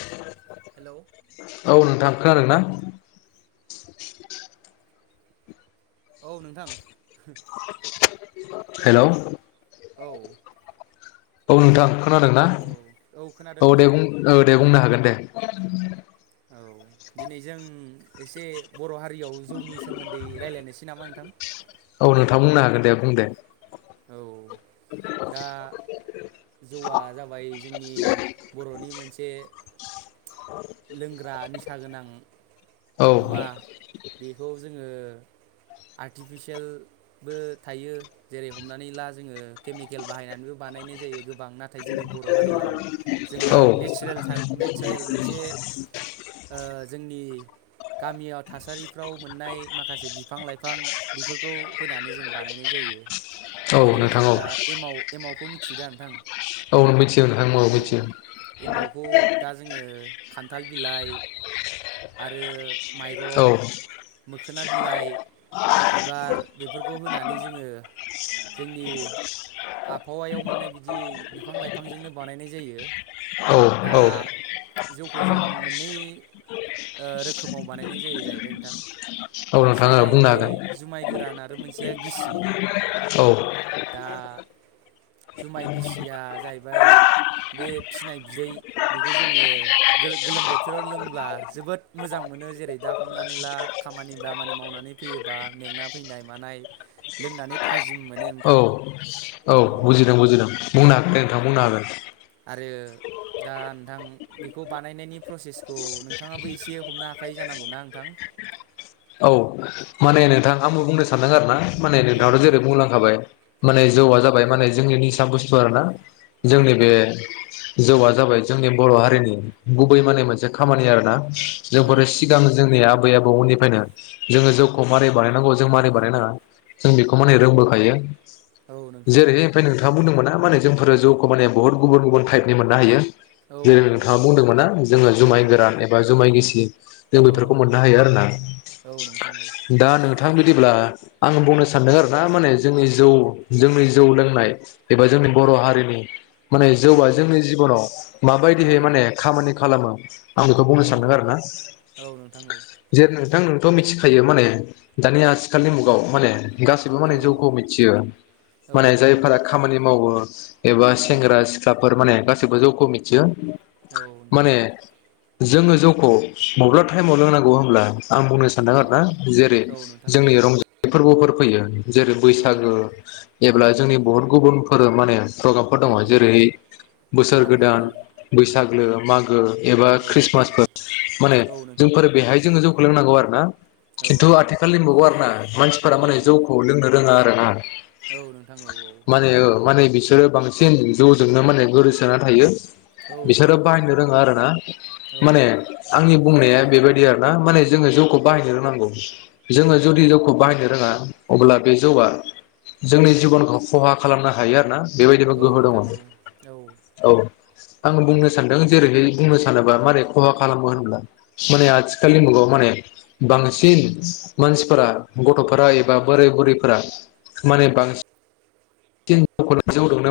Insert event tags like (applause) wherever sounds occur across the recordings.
(inaudible) Hello (inaudible) औ नोंथां खोनादों ना? औ नोंथां हेलौ औ औ नोंथां खोनादों ना औ खोनादों औ दे नोंथां बुं ओ दे बुंनो हागोन दे (inaudible) औ दिनै जों एसे बर' हारि रियाव जौनि सोमोन्दै रायलायनोसै नामा नोंथां? औ नोंथां बुंनो दे बुं दे औ दा जौआ जाबाय जोंनि बर'नि मोनसे लोंग्रा निस था गोनां औ मुवा बेखौ जोङो आर्टिफिसियेलबो थायो जेरै हमनानै ला जोङो केमिकेल बाहायनानैबो बानायनाय जायो गोब बां नाथाय जोंनि बर' हारियाव जोंहा औ नेचेरेल थार नेचारेल मोनसे ओ जोंनि गामियाव थासारिफ्राव मोननाय माखासे बिफां लाइफां बेफोरखौ होनानै जों बानायनाय जायो। औ जेरै नोंथां जों औ दा एमाव-एमाव खौ मिथ थिदा नोंथां। औ मिथियो नोंथां औ मिथियो एमावखौ दा जोङो खान्थाल बिलाइ आरो औ माइरं मोखोना बिलाइ बिबार बेफोरखौ होनानै जोङो जोंनि आबहावायाव मोननाय बिदि बिफां लाइफांजोंनो बानायनाय जायो औ दा औ जौखौ जों मोननै ओ रोखोमाव बानायनाय जायो जाहैबाय नोंथां औ नोंथां मोनसेया बुंनो जाहैबाय हागोन जुमाय गोरान आ दा औ जुमाय गिसिया जाहैबाय बे फिनाय बिदै बेखौ जोङो गोलो-गोलोम बोथोराव लोंब्ला जोबोद मोजां मोनो जेरै दा हमनानै ला खामानि दामानि मावनानै फैयोबा मेंना फैनाय मानाय लोंनानै था औ औ बुजिदों बुजिदों बुंनो हागोन औ दे नोंथां बुंनो हागोन आरो दा नोंथां बेखौ बानायनायनि प्रसेसखौ नोंथाङाबो एसे हमनो हाखायो जानांगौ ना नोंथां औ औ माने नोंथां आंबो बुंनो सानदों आरो ना माने औ नोंथाङाथ जेरै बुंलांखाबाय माने औ जौआ जाबाय माने (unintelligible) निसा बुस्थु आरो ना औ जोंनि बे नोंथां औ जौआ जाबाय जोंनि बर हारिनि गुबै माने मोनसे खामानि आरोना औ जोंफोरो सिगां जोंनिया आबै आ बौनिफ्रायनो जोङो जौखौ मारै बानायनांगौ जों मारै बानायनाङा जों बेखौ माने रोंबोखायो औ नोंथां औ जेरैहाय ओमफ्राय नोंथाङा बुंदोंमोन ना मा होनो जोंफोर जौखौ माने बहुत गुबुन गुबुन टाइपनि मोननो हायो औ औ जेरै नोंथाङा नोंथां बुंदोंमोन ना जोङो औ जुमाय नोंथां गोरान एबा जुमाय गिसि जों औ बेफोरखौ मोननो हायो आरो ना औ नोंथां औ थां बिदिब्ला आं बुंनो सानदों आरो ना माने जोंनि जौ जोंनि जौ लोंनाय एबा जोंनि बर हारिनि माने औ जौआ जोंनि जिबनाव औ माबायदियै माने खामानि खालामो (inaudible) आं बेखौ बुंनो औ सानदों आरोना औ नोंथां औ जेर नों (unintelligible) थ मिथिखायो माने दानि आथिखालनि मुगायाव माने गासैबो औ माने जौखौ मिथियो औ माने नोंथां औ जायफोरा खामानि मावो एबा औ सेंग्रा सिख्लाफोर माने गा गासिबो जौखौ मिथियो औ नोंथां माने जोङो जौखौ माब्ला टाइमाव लोंनांगौ होनब्ला आं (unintelligible) उम आरोना जेरै औ नोंथां औ जोंनि रंजानाय फोरबोफोर फैयो जेरै औ बैसागो जेब्ला जोंनि बहुत गुबुनफोर माने प्रग्रामफोर औ दङ' जेरै बोसोर गोदान मागोफोर औ बैसागो मागो एबा औ नोंथां औ खृस्टमासफोर माने औ नोंथां औ जोंफोर बेहाय जोङो जौ सोलोंनांगौ आरो ना औ खिन्थु नोंथां आथिखालनि मुगायाव आरो ना मानसिफोरा औ माने जौखौ लोंनो रोङा (unintelligible) औ नोंथां औ औ माने माने बिसोरो बांसिन जौजोंनो माने गोदोसोना थायो। औ औ बिसोरो नोंथां औ बायनो रोङा आरोना औ माने नोंथां आंनि बुंनाया बेबायदि आरो ना माने जोङो जौखौ। बाहायनो रोंनांगौ जोङो जुदि जौखौ बाहायनो रोङा अब्ला बे जौआ जोंनि जिबनखौ खहा खालामनो हायो आरो ना। बेबायदिबो औ गोहो दङ' नोंथां औ औ औ आं बुंनो सानदों जेरैहाय बुंनो सानोबा मारै खहा खालामो होनब्ला माने आथिखालनि मुगायाव माने बांसिन मानसिफोरा गथ'फोरा एबा बोराय बुरैफोरा माने बांसि (unintelligible)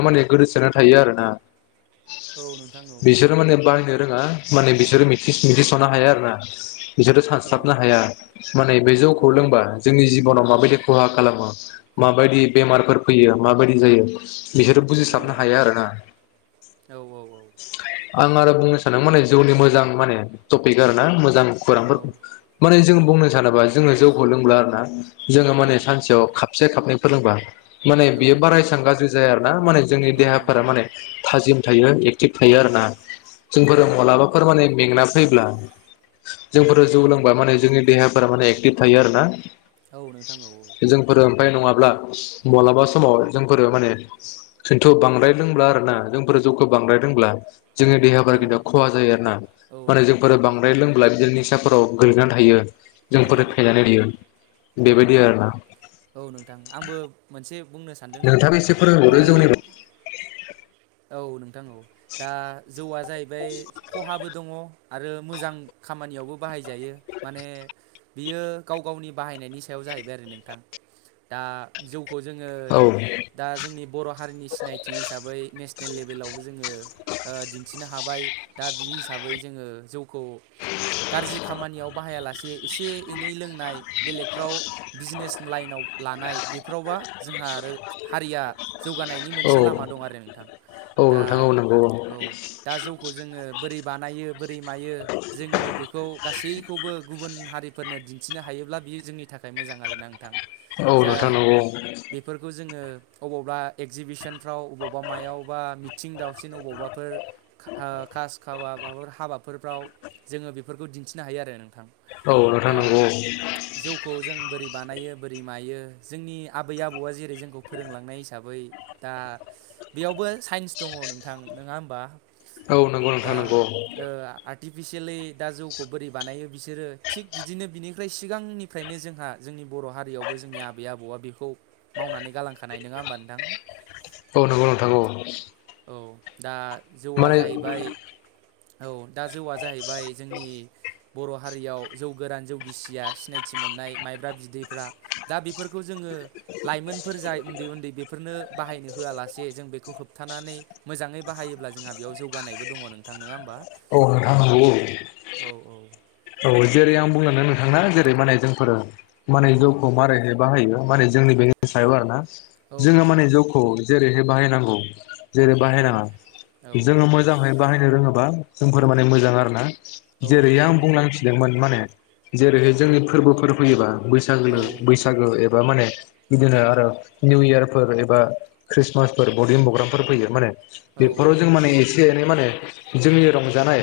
माने गोदोसोना थायो आरोना औ नोंथां औ बिसोरो माने बाहायनो रोङा माने बिसोरो मि (unintelligible) औ मिथिस'नो हाया आरो ना बिसोरो सानस्लाबनो हाया नोंथां माने बे औ जौखौ लोंबा जोंनि जिबनाव माबायदि खहा खालामो माबायदि बेमारफोर फैयो माबायदि जायो बिसोरो बुजिस्लाबनो हाया आरोना नोंथां औ औ आं आरो बुंनो सानो माने जौनि मोजां माने टपिक आरो ना मो औ खौरांफोरखौ माने जों बुंनो सानोबा जोंङो जौखौ लोंला आरोना जोङो औ माने औ सानसेयाव खाबसे खाबनैफोर लोंबा औ बियो बारा एबां गाज्रि जाया आरोना माने जोंनि देहाफोरा नोंथां औ माने थाजिम थायो एक्टिभ थायो आरो ना। औ जोंफोर माबलाबाफोर माने मेंना जैब्ला जोंफोर औ जौ लोंबा माने जोंनि देहा थारमाने एटिभ थायो आरो ना। औ नोंथां औ औ। नङाब मलाबा समाव जोंफोरो माने सोंन्थ' बांद्राय लोंब्ला आरो ना जोंफोरो जौखौ बांद्राय लोंब्ला जोंनि देहाफोरा खिन्थु खहा जायो आरो ना औ माने नोंथां औ जोंफोर औ बांद्राय लोंब्ला बिदि निसाफोराव गोगलैना थायो। औ जोंफोर फेनानै थायो औ बेबायदि आरोना औ नोंथां आंबो मोनसे बुंनो सानदों नोंथां नोंथाङा एसे दा फोरोंहरदो जौनि औ नों नांगौ दा जौआ जाहैबाय खहाबो दङ आरो मोजां खामानियावबो बाहायजायो माने बियो गाव गावनि बाहायनायनि सायाव जाहैबाय आरो नोंथां दा जौ खौ जोङो औ दा जोंनि बर' हारिनि सिनायथि हिसाबै नेस जोङो दिन्थिनो हाबाय दा बि हिसाबै जोङो जौखौ गाज्रि खामानियाव बाहायालासे एसे एनै लोंनाय बेलेगफ्राव बिजनेस लाइनाव लानाय बेफोरावबा जोंहा आरो हारिया जौगानायनि औ मोनसे लामा दं आरो नोंथां औ दा नोंथां औ नंगौ औ दा जौखौ जोङो बोरै बानायो बोरै मायो जोङो बेखौ गासैखौबो गुबुन हारिफोरनो दिन्थिनो हायोब्ला बियो जोंनि थाखाय थाखाय मोजां आरो ना आांथां औ औ जा नोंथां नंगौ बेफोरखौ जोङो अबावबा एगजिबिसनफ्राव अबावबा मायाव। बबावबा मिथिं दावसिन अबावबाफोर खास खाबा माबाफोर हाबाफोरफ्राव जोङो बेफोरखौ दिन्थिनो हायो आरो थां औ औ नोंथां दा नंगौ जौखौ जों बोरै बानायो बोरै मायो जोंनि आबै आबौआ जेरै जोंखौ फोरोंलांनाय हिसाबै दा साइन्स दङ नोंथां नङा होमबा औ नंगौ दा नोंथां नंगौ आर्ट आर्टिफिसियेलि दा जौखौ बोरै बानायो बिसोरो थिग बिदिनो बिनिफ्राय सिगांनिफ्रायनो जोंहा जोंनि बर' हारियावबो जोंनि आबै आबौआ बेखौ मावनानै गालांखानाय नङा होमबा नोंथां। औ नंगौ (inaudible) औ दा जौआ माने जाहैबाय औ दा जौआ जाहैबाय जोंनि बर' हारियाव जौ गोरान जौगिसिया सिनायथि मोननाय माइब्रा बि दैफ्रा दा बेफोरखौ जोङो लाइमोन फोर जाय उन्दै उन्दै बेफोरनो बाहायनो होआलासे जों बे खौ होबथानानै मोजाङै बाहायोब्ला जोंहा बेयाव जौगानायबो दङ नोंथां नङा होमबा? औ नोंथां नंगौ। औ औ औ जेरै आं बुंनानो नोंथांआ जेरै माने जोंफोरो माने औ जौखौ मारैहाय बाहायो माने जोंनि बेनि सायाव आरोना। औ जोङो नोंथां माने औ जौखौ जेरैह बाहायनांगौ। जेरै औ बाहायनाङा औ जोङो मोजाङै बाहायनो रोङोबा जोंफोर माने मोजां आरोना। औ नोंथां औ। मिदोंमोन माने जेरैहाय जोंनि फोरबोफोर फैयोबा औ बैसागो बैसागो एबा माने बिदिनो उम आरो निउ इयार फोर एबा खृष्टमासफोर बदि मग्रामफोर फैयो माने औ औ बेफोराव जों माने नोंथां औ एसे एनै माने जोंनि रंजानाय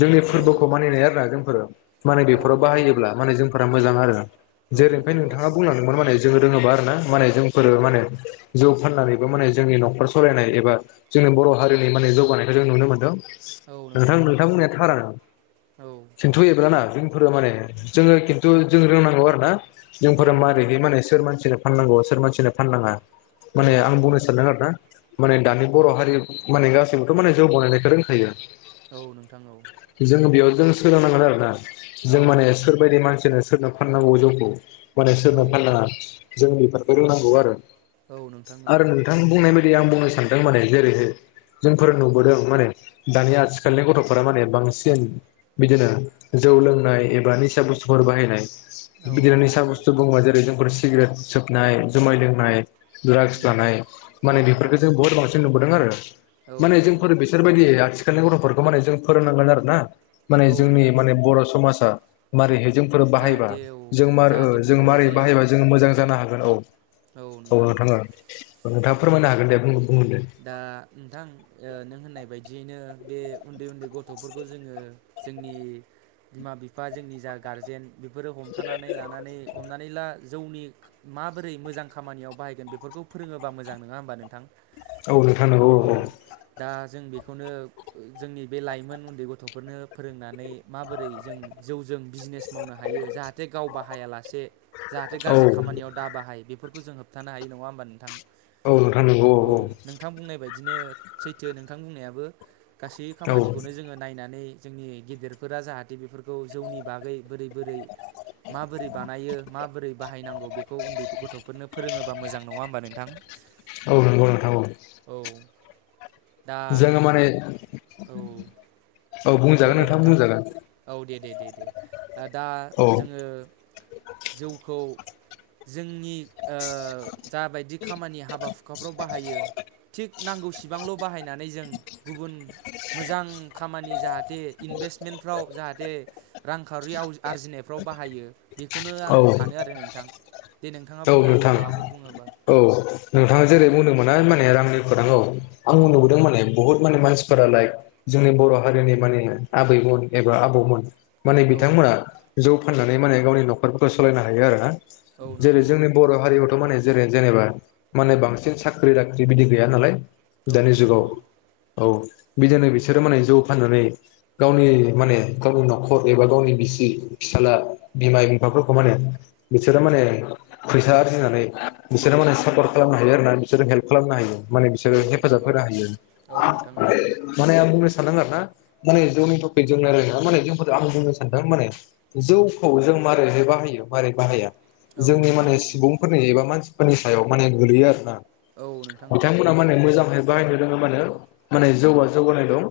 जोंनि औ फोरबोखौ मानिनाय आरोना जोंफोरो। माने औ बेफोराव नोंथां औ बाहायोब्ला माने जोंफोरा औ मोजां आरो औ जेरैनिफ्राय नोंथां औ नोंथाङा औ बुंलांदोंमोन माने जोङो रोङोबा आरोना। माने जोंफोरो औ माने जौ फाननानैबो माने जोंनि न'खर सलायनाय एबा जोंनि बर' हारिनि माने जौगानायखौ जों नुनो मोन्दों। औ नोंथां औ नोंथांमोननिया थारआ औ सोंथ' जोंफोर माने जोङो खिन्थु जों रोंनांगौ आरोना। औ जोंफोरा नोंथां औ मारैहाय माने सोर मानसिनो‌ फाननांगौ सोर मानसिनो फाननाङा औ माने आं नोंथां औ बुंनो सानदों आरोना माने दानि बर' हारि माने गासैबोथ' माने जौ बानायनायखौ रोंखायो। औ नोंथां औ जों बेयाव जों सोलोंनांगोन आरो। जों माने औ नोंथां सोरबायदि मानसिनो सोरनो फाननांगौ जौखौ माने औ सोरनो फाननाङा जों बेफो बेखौ रोंनांगौ आरो। नोंथां आरो नोंथां बुंनायबायदि आं बुंनो सानदों माने जेरैहाय जोंफोर नुबोदों माने दानि आथिखालनि गथ'फोरा माने बांसिन बिदिनो जौ लोंनाय एबा निसा बुस्थुफोर बाहायनाय औ बिगियाननि सा नोंथां औ बुस्थु बुंबा जेरै जोंफोर सिगारेट सोबनाय, जुमाय लोंनाय द्राग्स उम लानाय औ माने नोंथां बेफोरखौ औ जों बहुत बांसिन नुबोदों आरो। औ माने नोंथां जोंफोर बेसोरबायदि आथिखाल आथिखालनि गथ'फोरखौ माने जों फोरोंनांगोन आरो ना? औ माने जोंनि नोंथां माने औ बर' समाजा मारैहाय जोंफोर बाहायबा जाहाथे औ जों औ मार जाहाथे जों गुबुंले मारै जाया बाहायबा जों मोजां जानो हागोन औ। औ नोंथां औ। नोंथां फोरमायनो हागोन दे बुं दा नोंथां, नों होननाय बायदि बिदियैनो बे उन्दै उन्दै गथ'फोरखौ जोङो जोंनि बिमा बिफा जोंनि जा गारजेन बेफोरो हमथानानै लानानै हमनानै ला जौनि माबोरै मोजां खामानियाव बाहायगोन बेफोरखौ फोरोङोबा मोजां नङा होनबा नोंथां? औ नोंथां नंगौ औ औ। दा जों बेखौनो जोंनि बे लाइमोन उन्दै गथ'फोरनो फोरोंनानै माबोरै जों जौजों बिजनेस मावनो हायो जाहाथे गाव बाहायालासे जाहाथे औ गाज्रि खामानियाव दा बाहाय बेफोरखौ जोङो थानो हायो नङा होमबा नोंथां? औ ओ आ नोंगौ औ औ बिदिनो सैथो नोंथां बुंनायाबो गासै औ खामानिखौनो जोङो नायनानै जोंनि गेदेरफोरा जाहाथे बेफोरखौ जौनि बागै बोरै बोरै माबोरै बानायो माबोरै बाहायनांगौ बेखौ उन्दै गथफोरनो फोरोङोबा मोजां नङा होमबा नोंथां बि औ दा जोङो माने औ औ दे नोंथां औ दे दे दे दे दा औ जोङो जौखौ जोंनि ओ जाबायदि खामानि हाबा हुखाफ्राव बाहायो थिग नांगौसिबांल बाहायनानै जों गुबुन मोजां खामानि जाहाथ दि इनभेस्टमेन्टफ्राव जाहाथे रांखावरियाव आरजिनायफ्राव बाहायो बेखौनो आं औ सानो आरो नोंथां दे नोंथाङा औ बुंनो हागोन नोंथां माबाफोर बुङोबा मा माने रांनिखौ नांगौ औ आं नुबोदों माने बहुत माने मानसिफोरा लाइक जोंनि बर हारिनि माने आबैमोन एबा आबौमोन माने औ बिथांमोना जौ फाननानै माने गावनि नखरफोरखौ सलायनो हायो आरो ना औ जेरै नोंथां औ जोंनि बर हारियावथ माने जेरै जेनेबा माने बांसिन साख्रि दाख्रि बिदि गैया नालाय औ दानि नोंथां जुगाव औ औ बिदिनो बिसोरो माने जौ फाननानै गावनि माने गावनि नखर एबा गावनि बिसि फिसाला एबा बिफाफोरखौ माने बिसोरो फिसाला बिमा बिफामाखौ बिसोरो माने पैसा आरजिनानै होनोफैसा आरजिनानै बिसोरो माने सापर्ट खालामनो हायो आरो ना बिसोरो हेल्प खालामनो हायो माने औ बिसोरो नोंथां हेफाजाब औ होनो औ नोंथां औ होयो माने आं बुंनो सा सानदों आरो ना माने जौनि टपिक जों नायोना माने जों आं बुंनो सानदों माने जौखौ जों मारैह बाहायो मारै बाहाया औ जोंनि नोंथां माने औ सुबुंफोरनि एबा मानसि फोरनि सायाव माने गोगलैयो आरो ना औ नोंथां औ बिथांमोना माने मोजांहाय बाहायनो रोङोबानो माने जौआ जौगानाय दं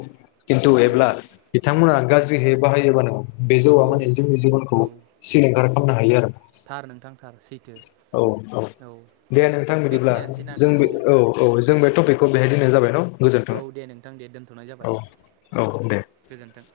किन्थु औ एब्ला बिथांमोना गाज्रिहै बाहायोबा नंगौ बेजौ औ (unintelligible) जोंनि जिबनखौ औ सिलिंखार खालामनो हायो आरो थार नोंथां थार सैथो औ औ दे नोंथां बिदिब्ला बेखिनियानोसै ना जों नोंथां औ औ जोंबाय टपिकखौ बेहाय होननाय जाबाय न' गोजोन्थों औ दे नोंथां दे दोन्थ'नाय जाबाय औ औ दे गोजोन्थों